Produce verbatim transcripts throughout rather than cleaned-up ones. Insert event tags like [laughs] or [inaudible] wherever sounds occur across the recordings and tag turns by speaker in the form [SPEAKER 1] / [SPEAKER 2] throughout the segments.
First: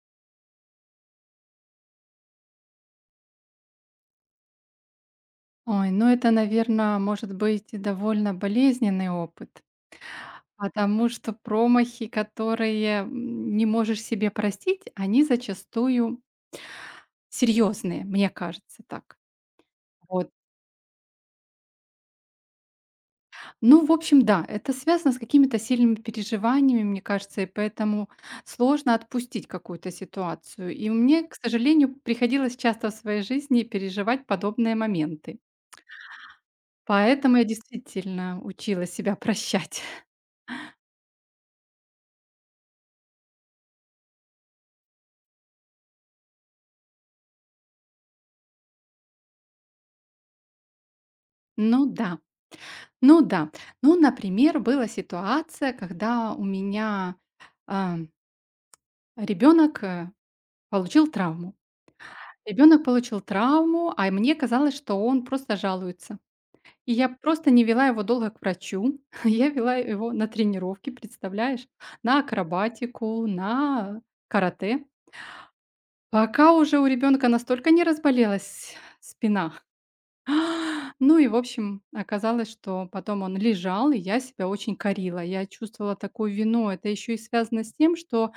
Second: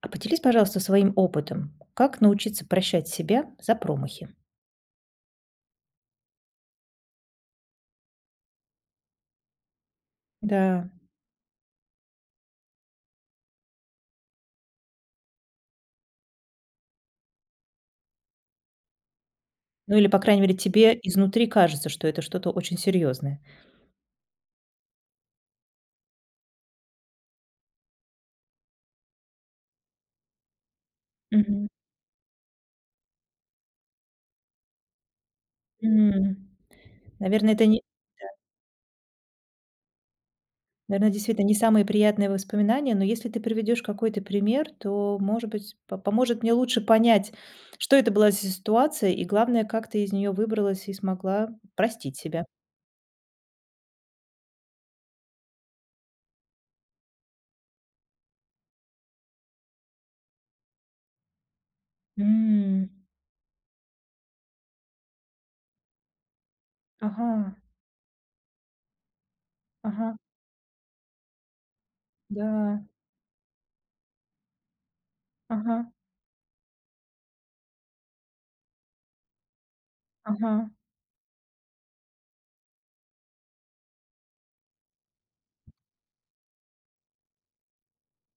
[SPEAKER 1] А поделись, пожалуйста, своим опытом. Как научиться прощать себя за промахи?
[SPEAKER 2] Ой, ну это, наверное, может быть довольно болезненный опыт,
[SPEAKER 1] Да.
[SPEAKER 2] потому что промахи, которые, м, не можешь себе простить, они зачастую серьезные, мне кажется так.
[SPEAKER 1] Ну или, по
[SPEAKER 2] Вот.
[SPEAKER 1] крайней мере, тебе изнутри кажется, что это что-то очень серьезное.
[SPEAKER 2] Ну, в общем, да, это связано с какими-то сильными переживаниями, мне кажется, и поэтому сложно отпустить какую-то ситуацию. И мне, к
[SPEAKER 1] Мгм.
[SPEAKER 2] сожалению, приходилось часто в своей жизни переживать подобные моменты.
[SPEAKER 1] М.
[SPEAKER 2] Поэтому я
[SPEAKER 1] Наверное, это не
[SPEAKER 2] действительно учила себя прощать. [laughs]
[SPEAKER 1] наверное, действительно не самые приятные воспоминания, но если ты приведешь какой-то пример, то, может быть, по- поможет мне лучше понять, что это была за ситуация, и главное, как ты из нее выбралась и смогла
[SPEAKER 2] Ну
[SPEAKER 1] простить
[SPEAKER 2] да.
[SPEAKER 1] себя.
[SPEAKER 2] Ну да. Ну, например, была ситуация, когда у меня, а, ребенок э, получил травму. Ребенок
[SPEAKER 1] М.
[SPEAKER 2] получил травму, а мне казалось, что он просто жалуется. И я
[SPEAKER 1] Ага,
[SPEAKER 2] просто не вела его долго к врачу. [laughs] Я вела его
[SPEAKER 1] ага,
[SPEAKER 2] на тренировки, представляешь? На
[SPEAKER 1] да,
[SPEAKER 2] акробатику, на карате.
[SPEAKER 1] ага,
[SPEAKER 2] Пока уже у ребенка настолько не разболелась спина.
[SPEAKER 1] ага,
[SPEAKER 2] [gasps] Ну и, в общем, оказалось, что потом он лежал, и я себя очень корила. Я чувствовала такую вину. Это еще и связано с тем, что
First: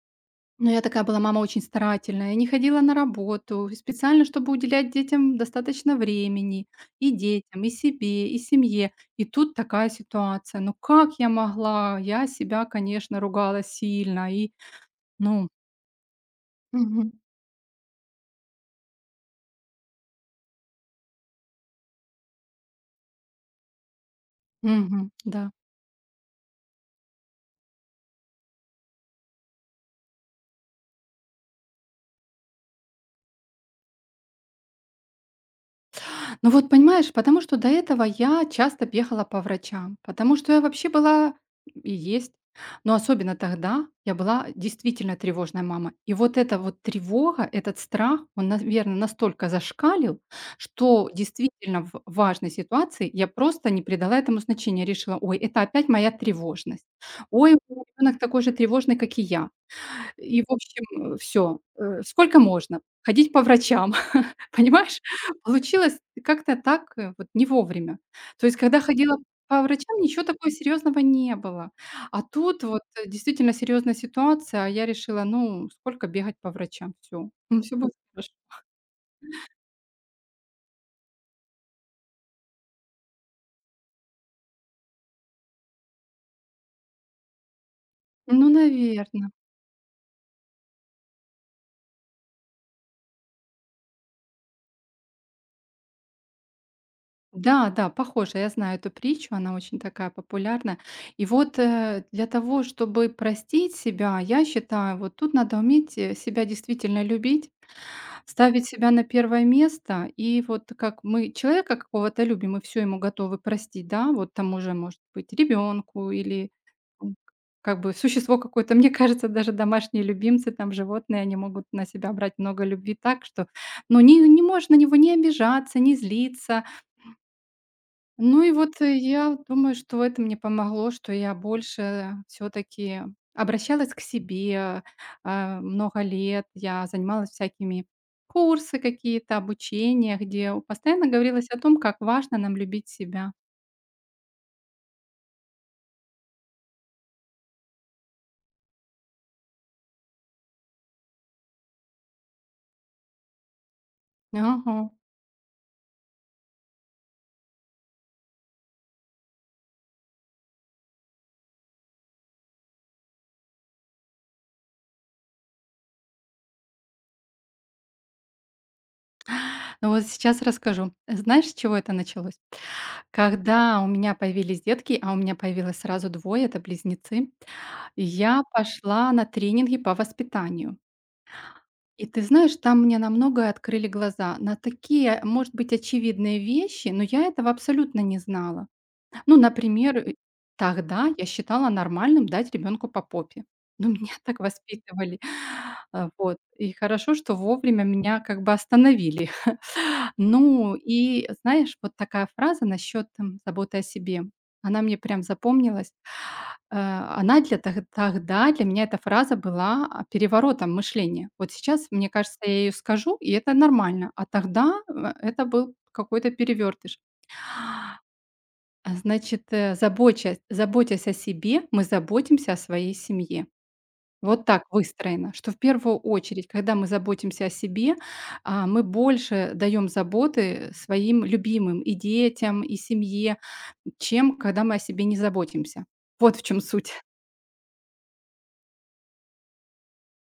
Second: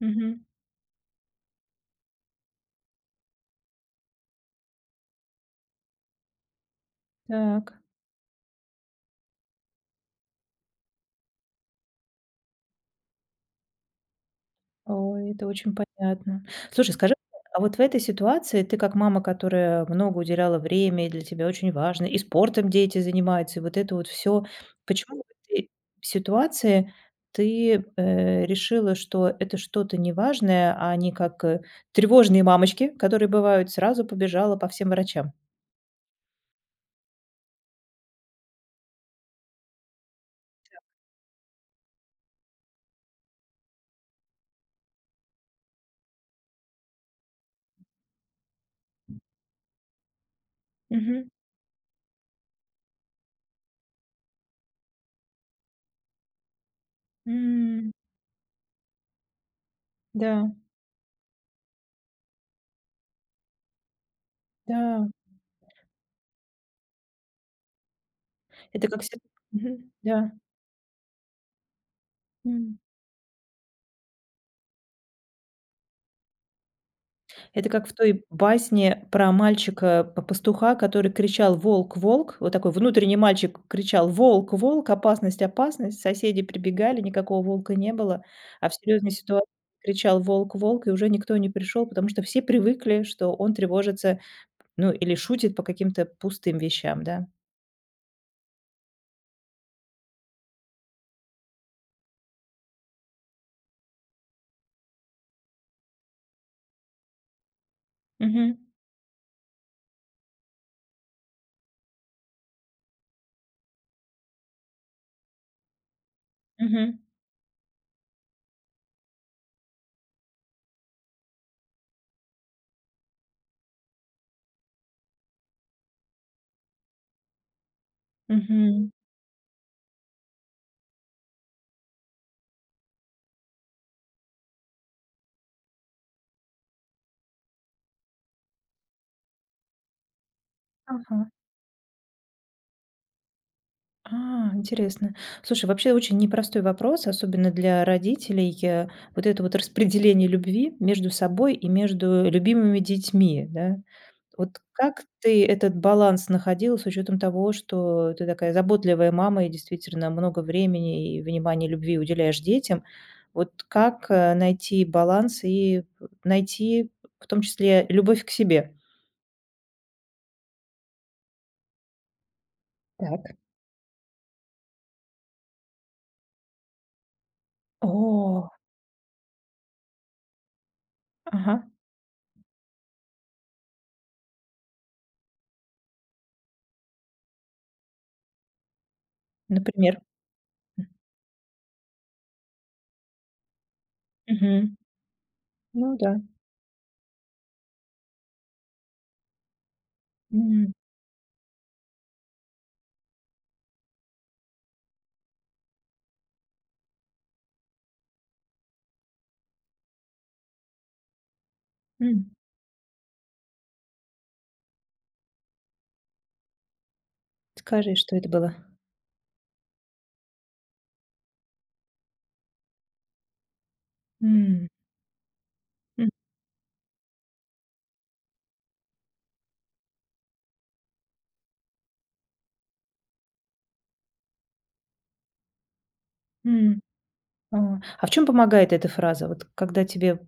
[SPEAKER 1] мгм.
[SPEAKER 2] ну, я такая была мама очень старательная. Я не ходила на работу специально, чтобы уделять детям достаточно времени. И детям, и
[SPEAKER 1] Так.
[SPEAKER 2] себе, и семье. И тут такая ситуация. Ну как я могла? Я себя, конечно, ругала сильно. И,
[SPEAKER 1] Ой, это
[SPEAKER 2] ну.
[SPEAKER 1] очень понятно. Слушай,
[SPEAKER 2] Мгм.
[SPEAKER 1] скажи, а вот в этой ситуации ты как мама, которая много уделяла время, и для тебя очень важно, и спортом дети занимаются, и вот это вот все.
[SPEAKER 2] Мгм,
[SPEAKER 1] Почему в
[SPEAKER 2] да.
[SPEAKER 1] этой ситуации ты, э, решила, что это что-то неважное, а не как, э, тревожные мамочки, которые бывают, сразу побежала по всем врачам?
[SPEAKER 2] Ну вот понимаешь, потому что до этого я часто бегала по врачам, потому что я вообще была и есть, но особенно тогда я была действительно тревожная мама. И вот эта вот тревога, этот страх, он, наверное, настолько зашкалил, что
[SPEAKER 1] Мгм.
[SPEAKER 2] действительно в важной ситуации я просто не придала этому значения. Решила, ой, это опять моя тревожность. Ой, мой
[SPEAKER 1] М.
[SPEAKER 2] ребенок такой же тревожный, как и я. И, в
[SPEAKER 1] Да,
[SPEAKER 2] общем, все. Сколько можно? Ходить по врачам. Понимаешь,
[SPEAKER 1] да.
[SPEAKER 2] [laughs] получилось как-то так, э, вот не вовремя. То есть, когда
[SPEAKER 1] Это как
[SPEAKER 2] ходила
[SPEAKER 1] всегда.
[SPEAKER 2] по
[SPEAKER 1] Мгм.
[SPEAKER 2] врачам, ничего
[SPEAKER 1] Да.
[SPEAKER 2] такого серьезного не было. А тут
[SPEAKER 1] М.
[SPEAKER 2] вот, э, действительно серьезная ситуация, а я решила: "Ну, сколько бегать по врачам? Все. Ну,
[SPEAKER 1] Это
[SPEAKER 2] всё
[SPEAKER 1] как в
[SPEAKER 2] будет
[SPEAKER 1] той
[SPEAKER 2] хорошо".
[SPEAKER 1] басне про мальчика-пастуха, который кричал: "Волк, волк!" Вот такой внутренний мальчик кричал: "Волк, волк! Опасность, опасность!" Соседи прибегали, никакого волка не было,
[SPEAKER 2] Ну,
[SPEAKER 1] а в серьезной
[SPEAKER 2] наверно.
[SPEAKER 1] ситуации кричал: "Волк, волк!" И уже никто не пришел, потому что все привыкли, что он тревожится, ну, или шутит по каким-то пустым вещам, да.
[SPEAKER 2] Да, да, похоже, я знаю эту притчу, она очень такая популярная. И вот, э, для того, чтобы простить себя, я считаю, вот тут надо уметь, э, себя действительно любить.
[SPEAKER 1] Мгм.
[SPEAKER 2] Ставить себя на первое место, и вот как мы человека какого-то любим и все ему готовы простить, да, вот тому же, может быть, ребенку или,
[SPEAKER 1] Мгм.
[SPEAKER 2] м, как бы существо какое-то. Мне кажется, даже домашние любимцы, там животные, они могут на себя брать много любви так, что, ну, не не можно на него не обижаться, не злиться. Ну и вот,
[SPEAKER 1] Мгм.
[SPEAKER 2] э, я думаю, что это мне помогло, что я больше все таки обращалась к себе. А, много лет я занималась всякими курсы какие-то, обучения, где у постоянно
[SPEAKER 1] Ага.
[SPEAKER 2] говорилось о том, как важно нам любить себя.
[SPEAKER 1] А, интересно. Слушай, вообще очень непростой вопрос, особенно для родителей. э, Вот это вот распределение любви между собой и между любимыми детьми, да? Вот
[SPEAKER 2] Ага.
[SPEAKER 1] как ты этот баланс находила с учетом того, что ты такая заботливая мама и действительно много времени и внимания любви уделяешь детям? Вот как э, найти баланс и найти в том числе любовь к себе?
[SPEAKER 2] Ну вот сейчас расскажу. Знаешь, с чего это началось?
[SPEAKER 1] Так.
[SPEAKER 2] Когда у меня появились детки, а у меня появилось сразу двое, это близнецы, я
[SPEAKER 1] О,
[SPEAKER 2] пошла на тренинги по воспитанию.
[SPEAKER 1] ага,
[SPEAKER 2] И ты знаешь, там мне на многое открыли глаза, на такие, может быть, очевидные вещи, но я этого абсолютно не знала. Ну, например,
[SPEAKER 1] например.
[SPEAKER 2] э, тогда я считала нормальным дать ребенку по попе. Ну, меня [laughs] так
[SPEAKER 1] Мгм.
[SPEAKER 2] воспитывали.
[SPEAKER 1] Ну
[SPEAKER 2] А,
[SPEAKER 1] да.
[SPEAKER 2] вот. И хорошо, что вовремя меня как бы остановили. [laughs] Ну, и знаешь, вот такая фраза насчет м, заботы о себе, она мне прям запомнилась. Э, она для тог тогда для меня эта фраза была, а, переворотом мышления. Вот сейчас, мне
[SPEAKER 1] М.
[SPEAKER 2] кажется, я ее скажу, и это нормально, а тогда, э, это был какой-то перевертыш.
[SPEAKER 1] Скажи, что это было?
[SPEAKER 2] А, значит, э, забочась заботясь о себе, мы заботимся о своей семье. Вот так
[SPEAKER 1] М.
[SPEAKER 2] выстроено, что в первую
[SPEAKER 1] М,
[SPEAKER 2] очередь, когда мы заботимся о себе, а, мы больше даем заботы своим любимым, и детям, и семье, чем когда мы о себе не заботимся. Вот в чем
[SPEAKER 1] м.
[SPEAKER 2] суть.
[SPEAKER 1] А. А в чем помогает эта фраза? Вот когда тебе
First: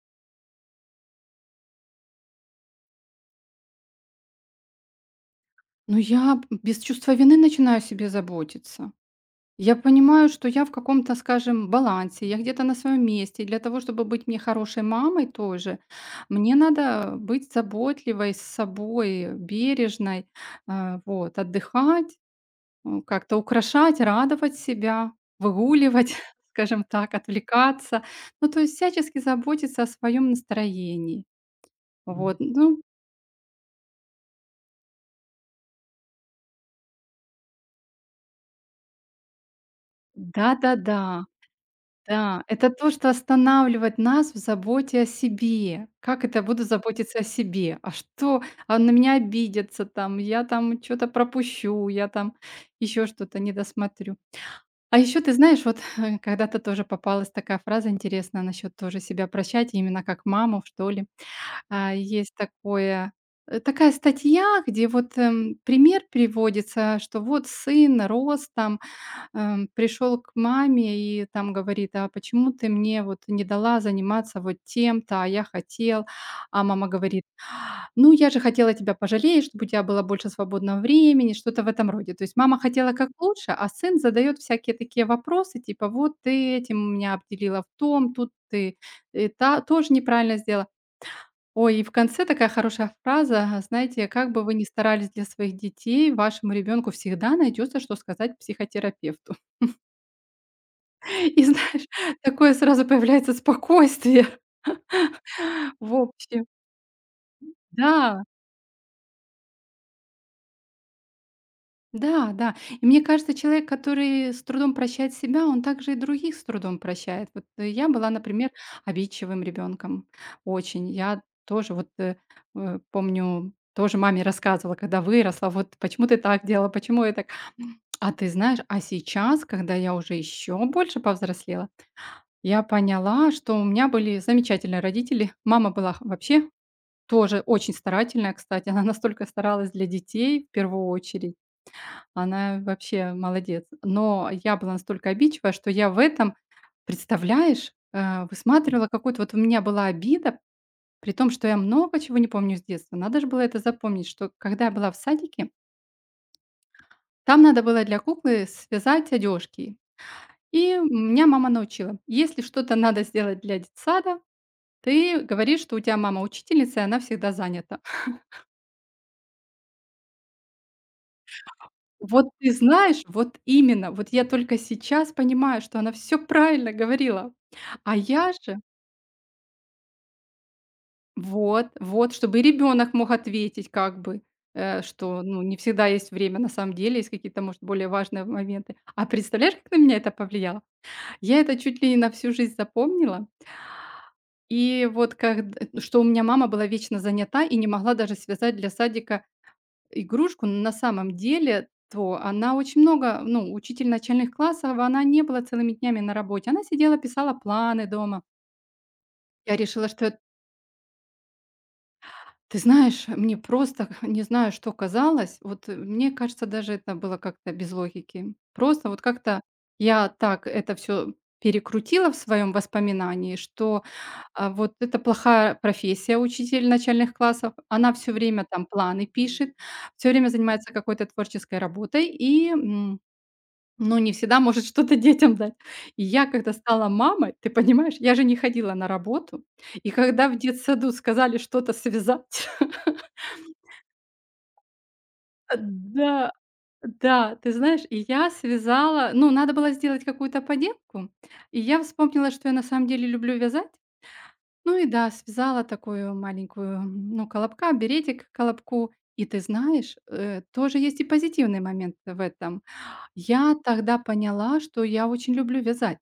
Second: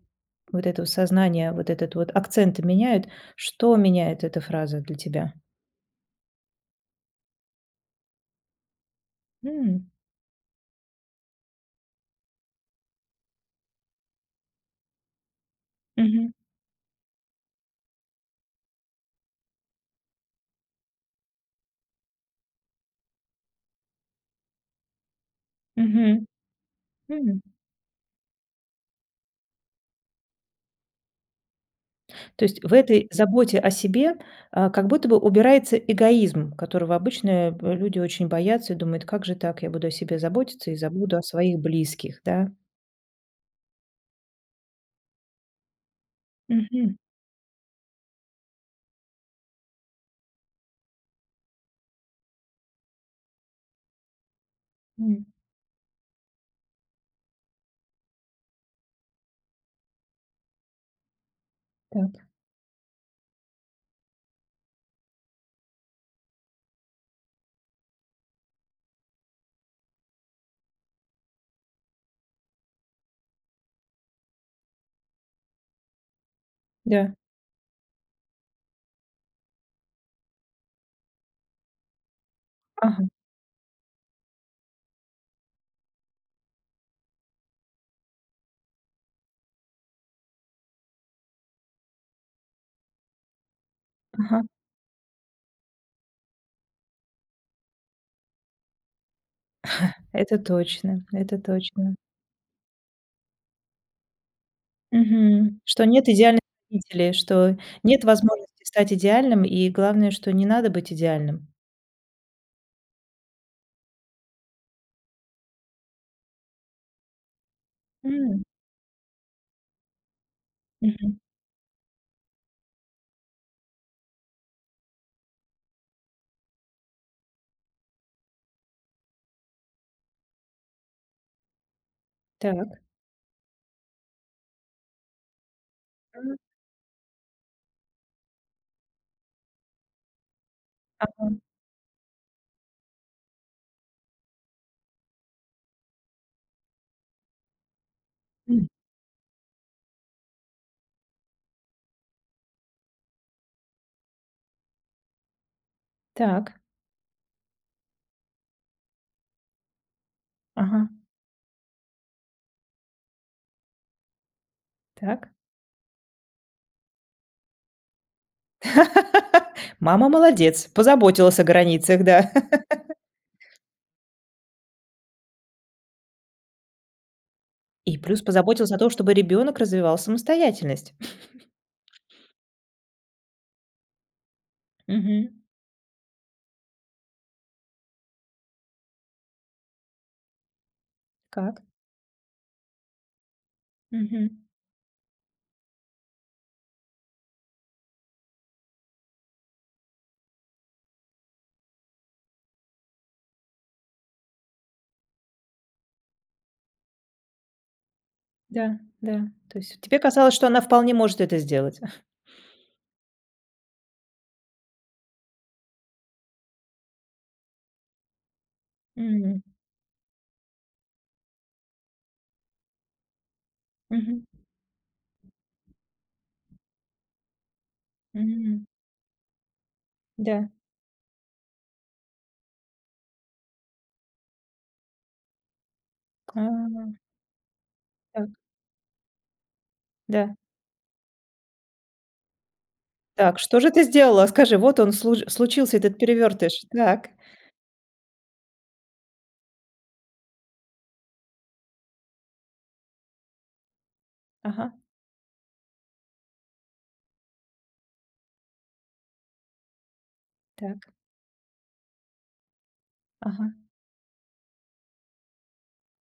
[SPEAKER 1] вот это вот сознание, вот этот вот акценты меняют, что меняет эта фраза для тебя?
[SPEAKER 2] Ну, я б без чувства вины начинаю о себе заботиться. Я
[SPEAKER 1] М.
[SPEAKER 2] понимаю, что я в каком-то, скажем, балансе, я где-то на своем месте. И для того, чтобы быть мне хорошей мамой тоже,
[SPEAKER 1] Мгм.
[SPEAKER 2] мне надо быть заботливой с собой, бережной, а, вот, отдыхать, м, как-то украшать, радовать себя, выгуливать,
[SPEAKER 1] Мгм.
[SPEAKER 2] [laughs] скажем так,
[SPEAKER 1] М.
[SPEAKER 2] отвлекаться. Ну, то есть всячески заботиться о своем настроении. Вот,
[SPEAKER 1] То есть в
[SPEAKER 2] ну
[SPEAKER 1] этой заботе о себе, а, как будто бы убирается эгоизм, которого обычно, э, люди очень боятся и думают: "Как же так? Я буду о себе заботиться и забуду о
[SPEAKER 2] да-да-да.
[SPEAKER 1] своих близких".
[SPEAKER 2] Да,
[SPEAKER 1] Да?
[SPEAKER 2] это то, что останавливает нас в заботе о себе. Как это я буду
[SPEAKER 1] Мгм.
[SPEAKER 2] заботиться о себе? А что? А на меня обидятся там, я там что то пропущу, я там еще что-то не досмотрю. А еще
[SPEAKER 1] М.
[SPEAKER 2] ты знаешь, вот [laughs] э, когда-то тоже попалась такая фраза интересная насчет тоже себя прощать, именно как маму, что ли. А,
[SPEAKER 1] Так.
[SPEAKER 2] есть такое э, такая статья, где вот, эм, пример приводится, что вот сын рос там эм, пришел к маме и там говорит: "А почему ты мне вот не дала заниматься вот тем-то, а я хотел?" А мама
[SPEAKER 1] Да.
[SPEAKER 2] говорит: "Ну, я же хотела тебя пожалеть, чтобы у тебя было больше свободного времени", что-то в этом роде. То есть мама хотела
[SPEAKER 1] Ага.
[SPEAKER 2] как лучше, а сын задает всякие такие вопросы, типа: "Вот ты этим меня обделила в том, тут ты и та тоже неправильно сделала". Ой, и в конце такая хорошая фраза, знаете: "Как
[SPEAKER 1] Ага.
[SPEAKER 2] бы вы ни старались для своих детей, вашему ребенку всегда найдется, что сказать психотерапевту".
[SPEAKER 1] Это точно,
[SPEAKER 2] [laughs]
[SPEAKER 1] это
[SPEAKER 2] И знаешь,
[SPEAKER 1] точно.
[SPEAKER 2] такое сразу появляется спокойствие,
[SPEAKER 1] Мгм.
[SPEAKER 2] [laughs]
[SPEAKER 1] Что
[SPEAKER 2] в
[SPEAKER 1] нет идеальных
[SPEAKER 2] общем.
[SPEAKER 1] родителей, что нет
[SPEAKER 2] Да,
[SPEAKER 1] возможности стать идеальным, и главное, что не надо быть идеальным.
[SPEAKER 2] да, да. И мне кажется, человек, который с трудом прощает себя, он также и других с трудом прощает. Вот, э, я была,
[SPEAKER 1] М,
[SPEAKER 2] например, обидчивым ребенком. Очень.
[SPEAKER 1] мгм.
[SPEAKER 2] Я тоже вот, э, э, помню, тоже маме рассказывала, когда выросла: "Вот почему ты так делала, почему я так?" [sniffs] [smacks lips] А ты знаешь, а сейчас, когда я уже еще больше повзрослела, я
[SPEAKER 1] Так.
[SPEAKER 2] поняла, что у меня были замечательные родители. Мама была х
[SPEAKER 1] М,
[SPEAKER 2] вообще тоже очень старательная, кстати. [laughs] Она настолько старалась для детей, в первую очередь.
[SPEAKER 1] ага.
[SPEAKER 2] Она вообще молодец. Но я была настолько обидчивая, что я в этом, представляешь, э,
[SPEAKER 1] М,
[SPEAKER 2] высматривала какую-то вот у меня была обида, при том, что я много чего не помню с детства. Надо же было это запомнить, что когда я была в садике,
[SPEAKER 1] так.
[SPEAKER 2] там надо было для куклы связать одежки. И
[SPEAKER 1] Ага.
[SPEAKER 2] меня мама научила. Если что-то надо сделать для детсада, ты
[SPEAKER 1] Так.
[SPEAKER 2] говоришь, что у тебя мама учительница, и она всегда занята.
[SPEAKER 1] [laughs] Мама молодец, позаботилась о границах,
[SPEAKER 2] Вот
[SPEAKER 1] да.
[SPEAKER 2] ты
[SPEAKER 1] [laughs]
[SPEAKER 2] знаешь, вот именно, вот я только сейчас понимаю, что она все правильно говорила. А
[SPEAKER 1] И плюс
[SPEAKER 2] я же
[SPEAKER 1] позаботилась о том, чтобы ребенок развивал самостоятельность. [laughs]
[SPEAKER 2] вот, вот, чтобы и ребёнок мог ответить как бы, э, что,
[SPEAKER 1] Мгм.
[SPEAKER 2] ну, не всегда есть время, на самом деле есть какие-то, может, более важные моменты. А представляешь, как на меня это повлияло? Я это
[SPEAKER 1] Как?
[SPEAKER 2] чуть ли не на всю жизнь запомнила.
[SPEAKER 1] Мгм.
[SPEAKER 2] И вот как что у меня мама была вечно занята и не могла даже связать для садика игрушку, но на самом деле, то она очень много ну, учитель начальных классов, она не была целыми днями на работе. Она сидела, писала планы дома.
[SPEAKER 1] Да, да.
[SPEAKER 2] Я
[SPEAKER 1] То есть
[SPEAKER 2] решила,
[SPEAKER 1] тебе
[SPEAKER 2] что.
[SPEAKER 1] казалось, что она вполне может это сделать. [laughs]
[SPEAKER 2] Ты знаешь, мне просто [laughs] не знаю, что казалось. Вот, э, мне кажется, даже это было как-то без логики. Просто вот как-то
[SPEAKER 1] М,
[SPEAKER 2] я так это все перекрутила в своем воспоминании, что,
[SPEAKER 1] мгм,
[SPEAKER 2] а, вот это плохая профессия - учитель начальных классов. Она все время
[SPEAKER 1] м,
[SPEAKER 2] там планы пишет, все время
[SPEAKER 1] да.
[SPEAKER 2] занимается какой-то творческой работой и, м, ну, не всегда может [laughs] что-то детям дать. И я
[SPEAKER 1] А,
[SPEAKER 2] когда стала мамой, ты понимаешь, я же
[SPEAKER 1] так,
[SPEAKER 2] не ходила на работу. И когда
[SPEAKER 1] да.
[SPEAKER 2] в детсаду сказали что-то связать.
[SPEAKER 1] Так, что же ты сделала? Скажи, вот он, слу случился этот
[SPEAKER 2] Да,
[SPEAKER 1] перевертыш. Так.
[SPEAKER 2] да, ты знаешь, и я связала, ну, надо было сделать какую-то поделку, и я вспомнила, что я на самом деле люблю вязать.
[SPEAKER 1] Ага,
[SPEAKER 2] Ну и да, связала такую маленькую, ну, колобка, беретик к колобку. И ты знаешь, э, тоже
[SPEAKER 1] так.
[SPEAKER 2] есть и позитивный момент в этом.
[SPEAKER 1] Ага,
[SPEAKER 2] Я тогда поняла, что я очень люблю вязать.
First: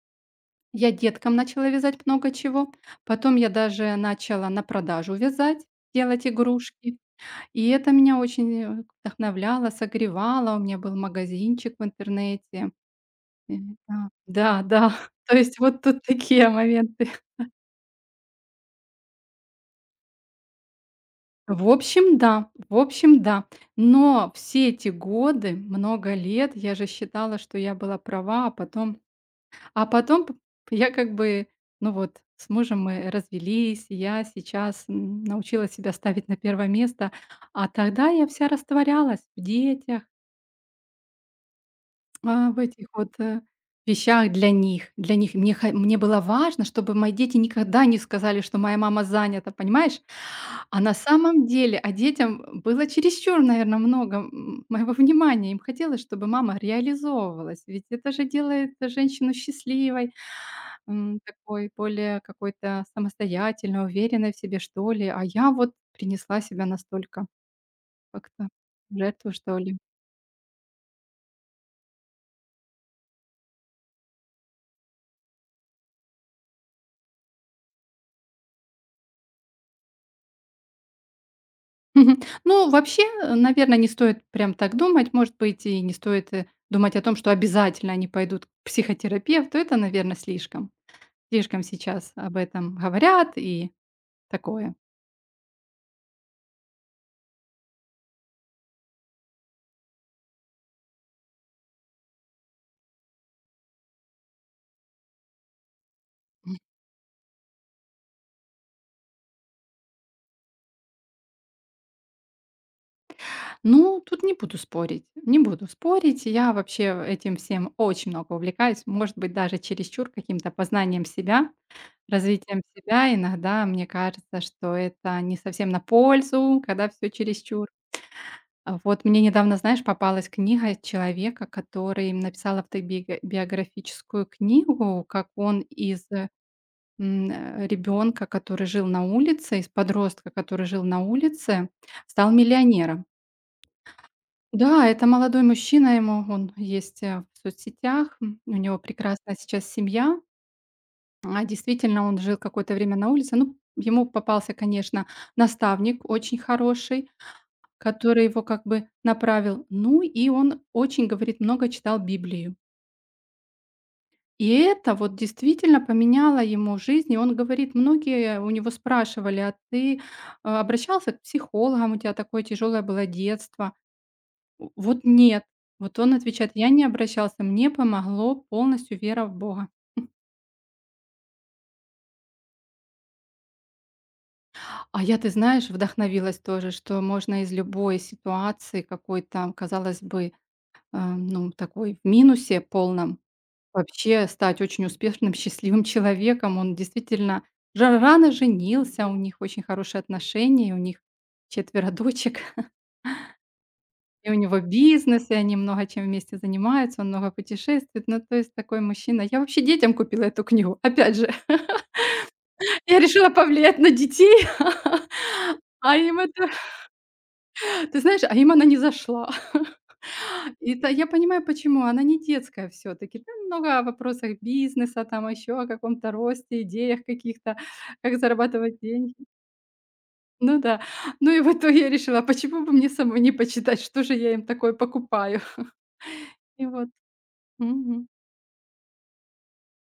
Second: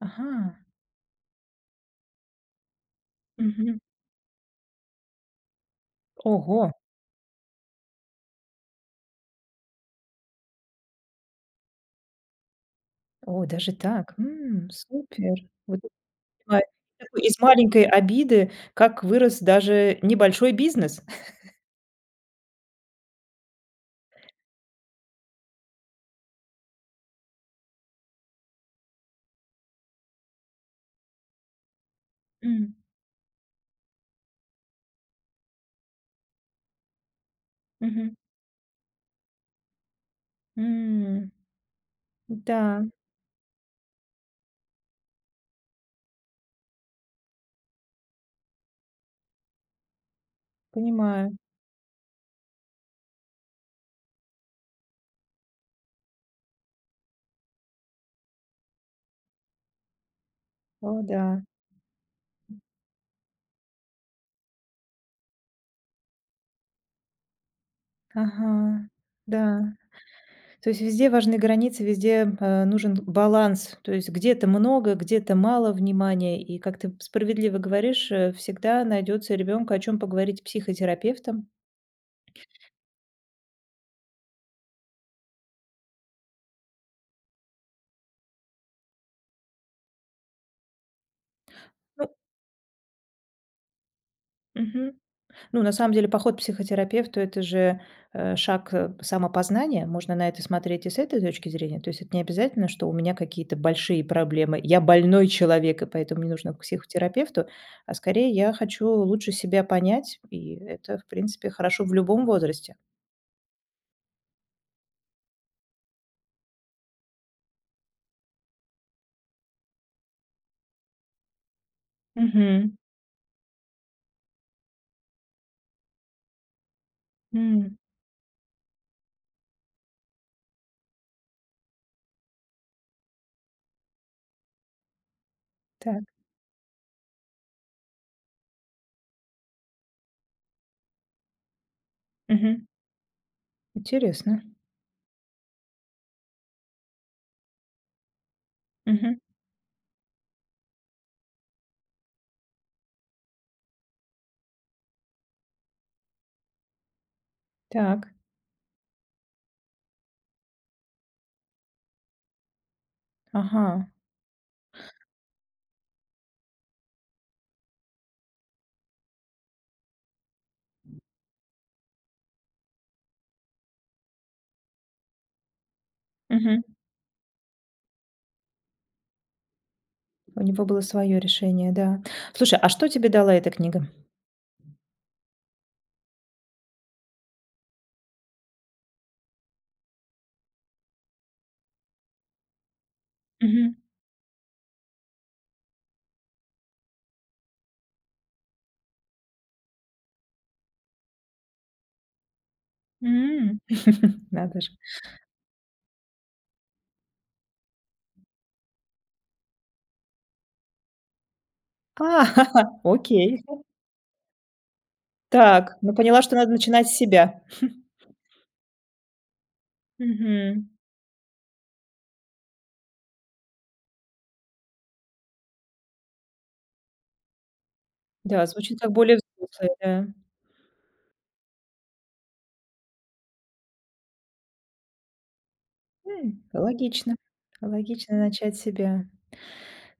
[SPEAKER 1] ага.
[SPEAKER 2] Я деткам начала вязать много чего, потом я
[SPEAKER 1] Мгм.
[SPEAKER 2] даже начала на продажу вязать, делать
[SPEAKER 1] Ого!
[SPEAKER 2] игрушки. И это меня очень, э, вдохновляло, согревало. У меня был магазинчик в интернете.
[SPEAKER 1] О,
[SPEAKER 2] Э,
[SPEAKER 1] даже
[SPEAKER 2] да,
[SPEAKER 1] так.
[SPEAKER 2] да,
[SPEAKER 1] М,
[SPEAKER 2] да. [laughs]
[SPEAKER 1] супер.
[SPEAKER 2] То есть
[SPEAKER 1] Вот
[SPEAKER 2] вот
[SPEAKER 1] я
[SPEAKER 2] тут такие
[SPEAKER 1] понимаю,
[SPEAKER 2] моменты.
[SPEAKER 1] такой из маленькой обиды, как вырос даже небольшой бизнес. [laughs]
[SPEAKER 2] В общем, да, в общем, да. Но все эти годы, много лет, я же считала, что я была права, а потом а потом п я как бы, ну вот, с
[SPEAKER 1] М,
[SPEAKER 2] мужем мы развелись, и я сейчас, м, научила себя ставить на первое место, а тогда
[SPEAKER 1] мгм,
[SPEAKER 2] я вся растворялась в детях.
[SPEAKER 1] м.
[SPEAKER 2] А, в
[SPEAKER 1] Да,
[SPEAKER 2] этих вот, э, вещах для них. Для них мне ха мне было важно, чтобы мои дети никогда не сказали, что моя мама занята, понимаешь? А на
[SPEAKER 1] понимаю.
[SPEAKER 2] самом деле, а детям было чересчур, наверное, много, м, моего внимания. Им хотелось, чтобы мама реализовывалась, ведь это же делает женщину счастливой,
[SPEAKER 1] О
[SPEAKER 2] м,
[SPEAKER 1] да.
[SPEAKER 2] такой более какой-то самостоятельной, уверенной в себе, что ли. А я вот принесла себя настолько как-то
[SPEAKER 1] Ага,
[SPEAKER 2] в жертву,
[SPEAKER 1] да.
[SPEAKER 2] что ли.
[SPEAKER 1] То есть везде важны границы, везде, э, нужен баланс. То есть где-то много, где-то мало внимания. И, как ты справедливо говоришь, э, всегда найдется ребенка, о чем поговорить с психотерапевтом.
[SPEAKER 2] Мгм. Ну, вообще, наверное, не стоит прям так думать. Может быть, и не стоит, э, думать о том, что обязательно они пойдут к психотерапевту. Это, наверное, слишком. Слишком
[SPEAKER 1] Ну,
[SPEAKER 2] сейчас об этом говорят и такое.
[SPEAKER 1] мгм. Ну, на самом деле, поход к психотерапевту- это же, э, шаг, э, самопознания. Можно на это смотреть и с этой точки зрения. То есть это не обязательно, что у меня какие-то большие проблемы. Я больной человек, и поэтому мне нужно к психотерапевту. А скорее я хочу лучше себя понять, и это, в принципе, хорошо в любом возрасте.
[SPEAKER 2] Ну, тут не буду спорить, не буду спорить. Я вообще этим всем очень много увлекаюсь. Может быть, даже чересчур каким-то познанием себя, развитием
[SPEAKER 1] Мгм.
[SPEAKER 2] себя. Иногда мне кажется, что это не совсем на пользу, когда всё чересчур.
[SPEAKER 1] М.
[SPEAKER 2] А вот мне недавно, знаешь, попалась книга человека, который написал автобиографическую книгу, как он
[SPEAKER 1] Так.
[SPEAKER 2] из э, э, ребенка, который жил на улице, из подростка, который жил на улице, стал
[SPEAKER 1] Мгм.
[SPEAKER 2] миллионером.
[SPEAKER 1] Интересно.
[SPEAKER 2] Да, это молодой мужчина, ему он есть э, в соцсетях, м, у него
[SPEAKER 1] Мгм.
[SPEAKER 2] прекрасная сейчас семья. А действительно, он жил какое-то время на улице. Ну, ему попался, конечно, наставник очень хороший,
[SPEAKER 1] Так.
[SPEAKER 2] который его как бы направил. Ну и он очень, говорит, много читал Библию.
[SPEAKER 1] Ага.
[SPEAKER 2] И это вот действительно поменяло ему жизнь. И он говорит, многие у него спрашивали: "А ты, э, обращался к психологам? У тебя такое тяжелое было детство?" В Вот нет. Вот он отвечает:
[SPEAKER 1] Мгм.
[SPEAKER 2] "Я не обращался, мне помогло полностью вера в Бога".
[SPEAKER 1] У него было свое решение, да. Слушай, а что тебе дала эта книга?
[SPEAKER 2] А я, ты знаешь, вдохновилась тоже, что можно из любой ситуации какой-то, казалось бы, э, ну, такой в минусе полном,
[SPEAKER 1] Мгм.
[SPEAKER 2] вообще стать очень успешным, счастливым человеком. Он действительно жа рано женился, у них очень хорошие отношения, у них четверо дочек,
[SPEAKER 1] М.
[SPEAKER 2] [laughs]
[SPEAKER 1] [laughs]
[SPEAKER 2] и у
[SPEAKER 1] Надо
[SPEAKER 2] него
[SPEAKER 1] же.
[SPEAKER 2] бизнес, и они много чем вместе занимаются, он много путешествует. Ну, то есть такой мужчина. Я вообще детям купила эту книгу. Опять же,
[SPEAKER 1] А, [laughs]
[SPEAKER 2] [laughs] я решила
[SPEAKER 1] окей.
[SPEAKER 2] повлиять на детей, [laughs]
[SPEAKER 1] Так, ну
[SPEAKER 2] а им
[SPEAKER 1] поняла, что
[SPEAKER 2] это,
[SPEAKER 1] надо начинать с себя.
[SPEAKER 2] [laughs] ты знаешь, а им она не зашла. [laughs]
[SPEAKER 1] Мгм.
[SPEAKER 2] Это я понимаю, почему. Она не детская все таки. Там много о вопросах бизнеса, там еще о каком-то росте, идеях каких-то, как
[SPEAKER 1] Да,
[SPEAKER 2] зарабатывать
[SPEAKER 1] звучит как
[SPEAKER 2] деньги.
[SPEAKER 1] более взрослая, да.
[SPEAKER 2] Ну да. Ну и в итоге я решила, почему бы мне самой не почитать, что же я им такое покупаю. [laughs]
[SPEAKER 1] М,
[SPEAKER 2] И вот.
[SPEAKER 1] логично.
[SPEAKER 2] Мгм.
[SPEAKER 1] Логично начать с себя.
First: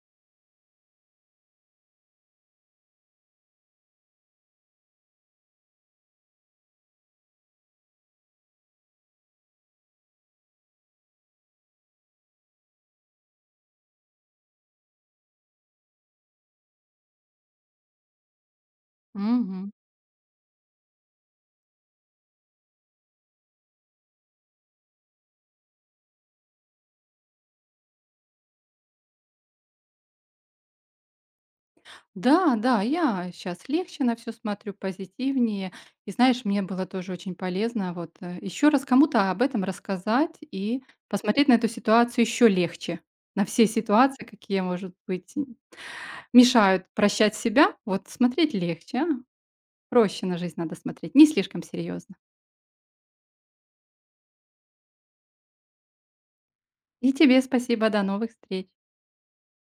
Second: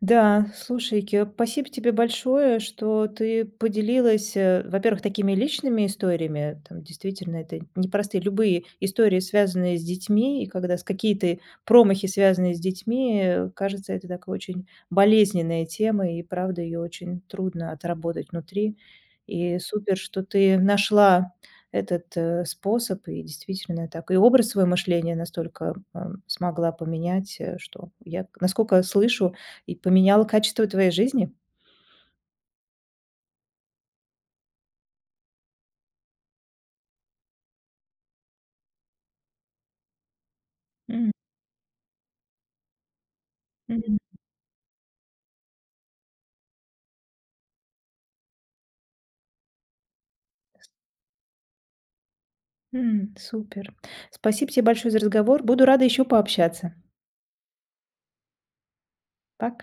[SPEAKER 1] Да, слушай, ке спасибо тебе большое, что ты поделилась, э, во-первых, такими личными историями. Там действительно это непростые любые истории, связанные с детьми, и когда с какие-то промахи, связанные с детьми, э, кажется, это такая очень болезненная тема, и правда ее очень трудно отработать внутри. И
[SPEAKER 2] Мгм.
[SPEAKER 1] супер, что ты нашла этот, э, способ, и действительно так и образ своего мышления настолько, эм, смогла поменять, э, что я, насколько слышу, и поменяла качество твоей жизни?
[SPEAKER 2] Да, да, я сейчас легче на все смотрю, позитивнее. И знаешь, мне было тоже очень полезно вот, э, еще раз кому-то об этом рассказать и
[SPEAKER 1] М,
[SPEAKER 2] посмотреть на эту ситуацию еще легче. На все
[SPEAKER 1] м,
[SPEAKER 2] ситуации, какие, может быть, м, мешают прощать себя, вот смотреть легче, а. Проще на жизнь надо смотреть, не слишком серьезно.
[SPEAKER 1] м. Супер. Спасибо тебе большое за разговор. Буду рада еще пообщаться.
[SPEAKER 2] И тебе спасибо, до новых встреч.
[SPEAKER 1] Пока.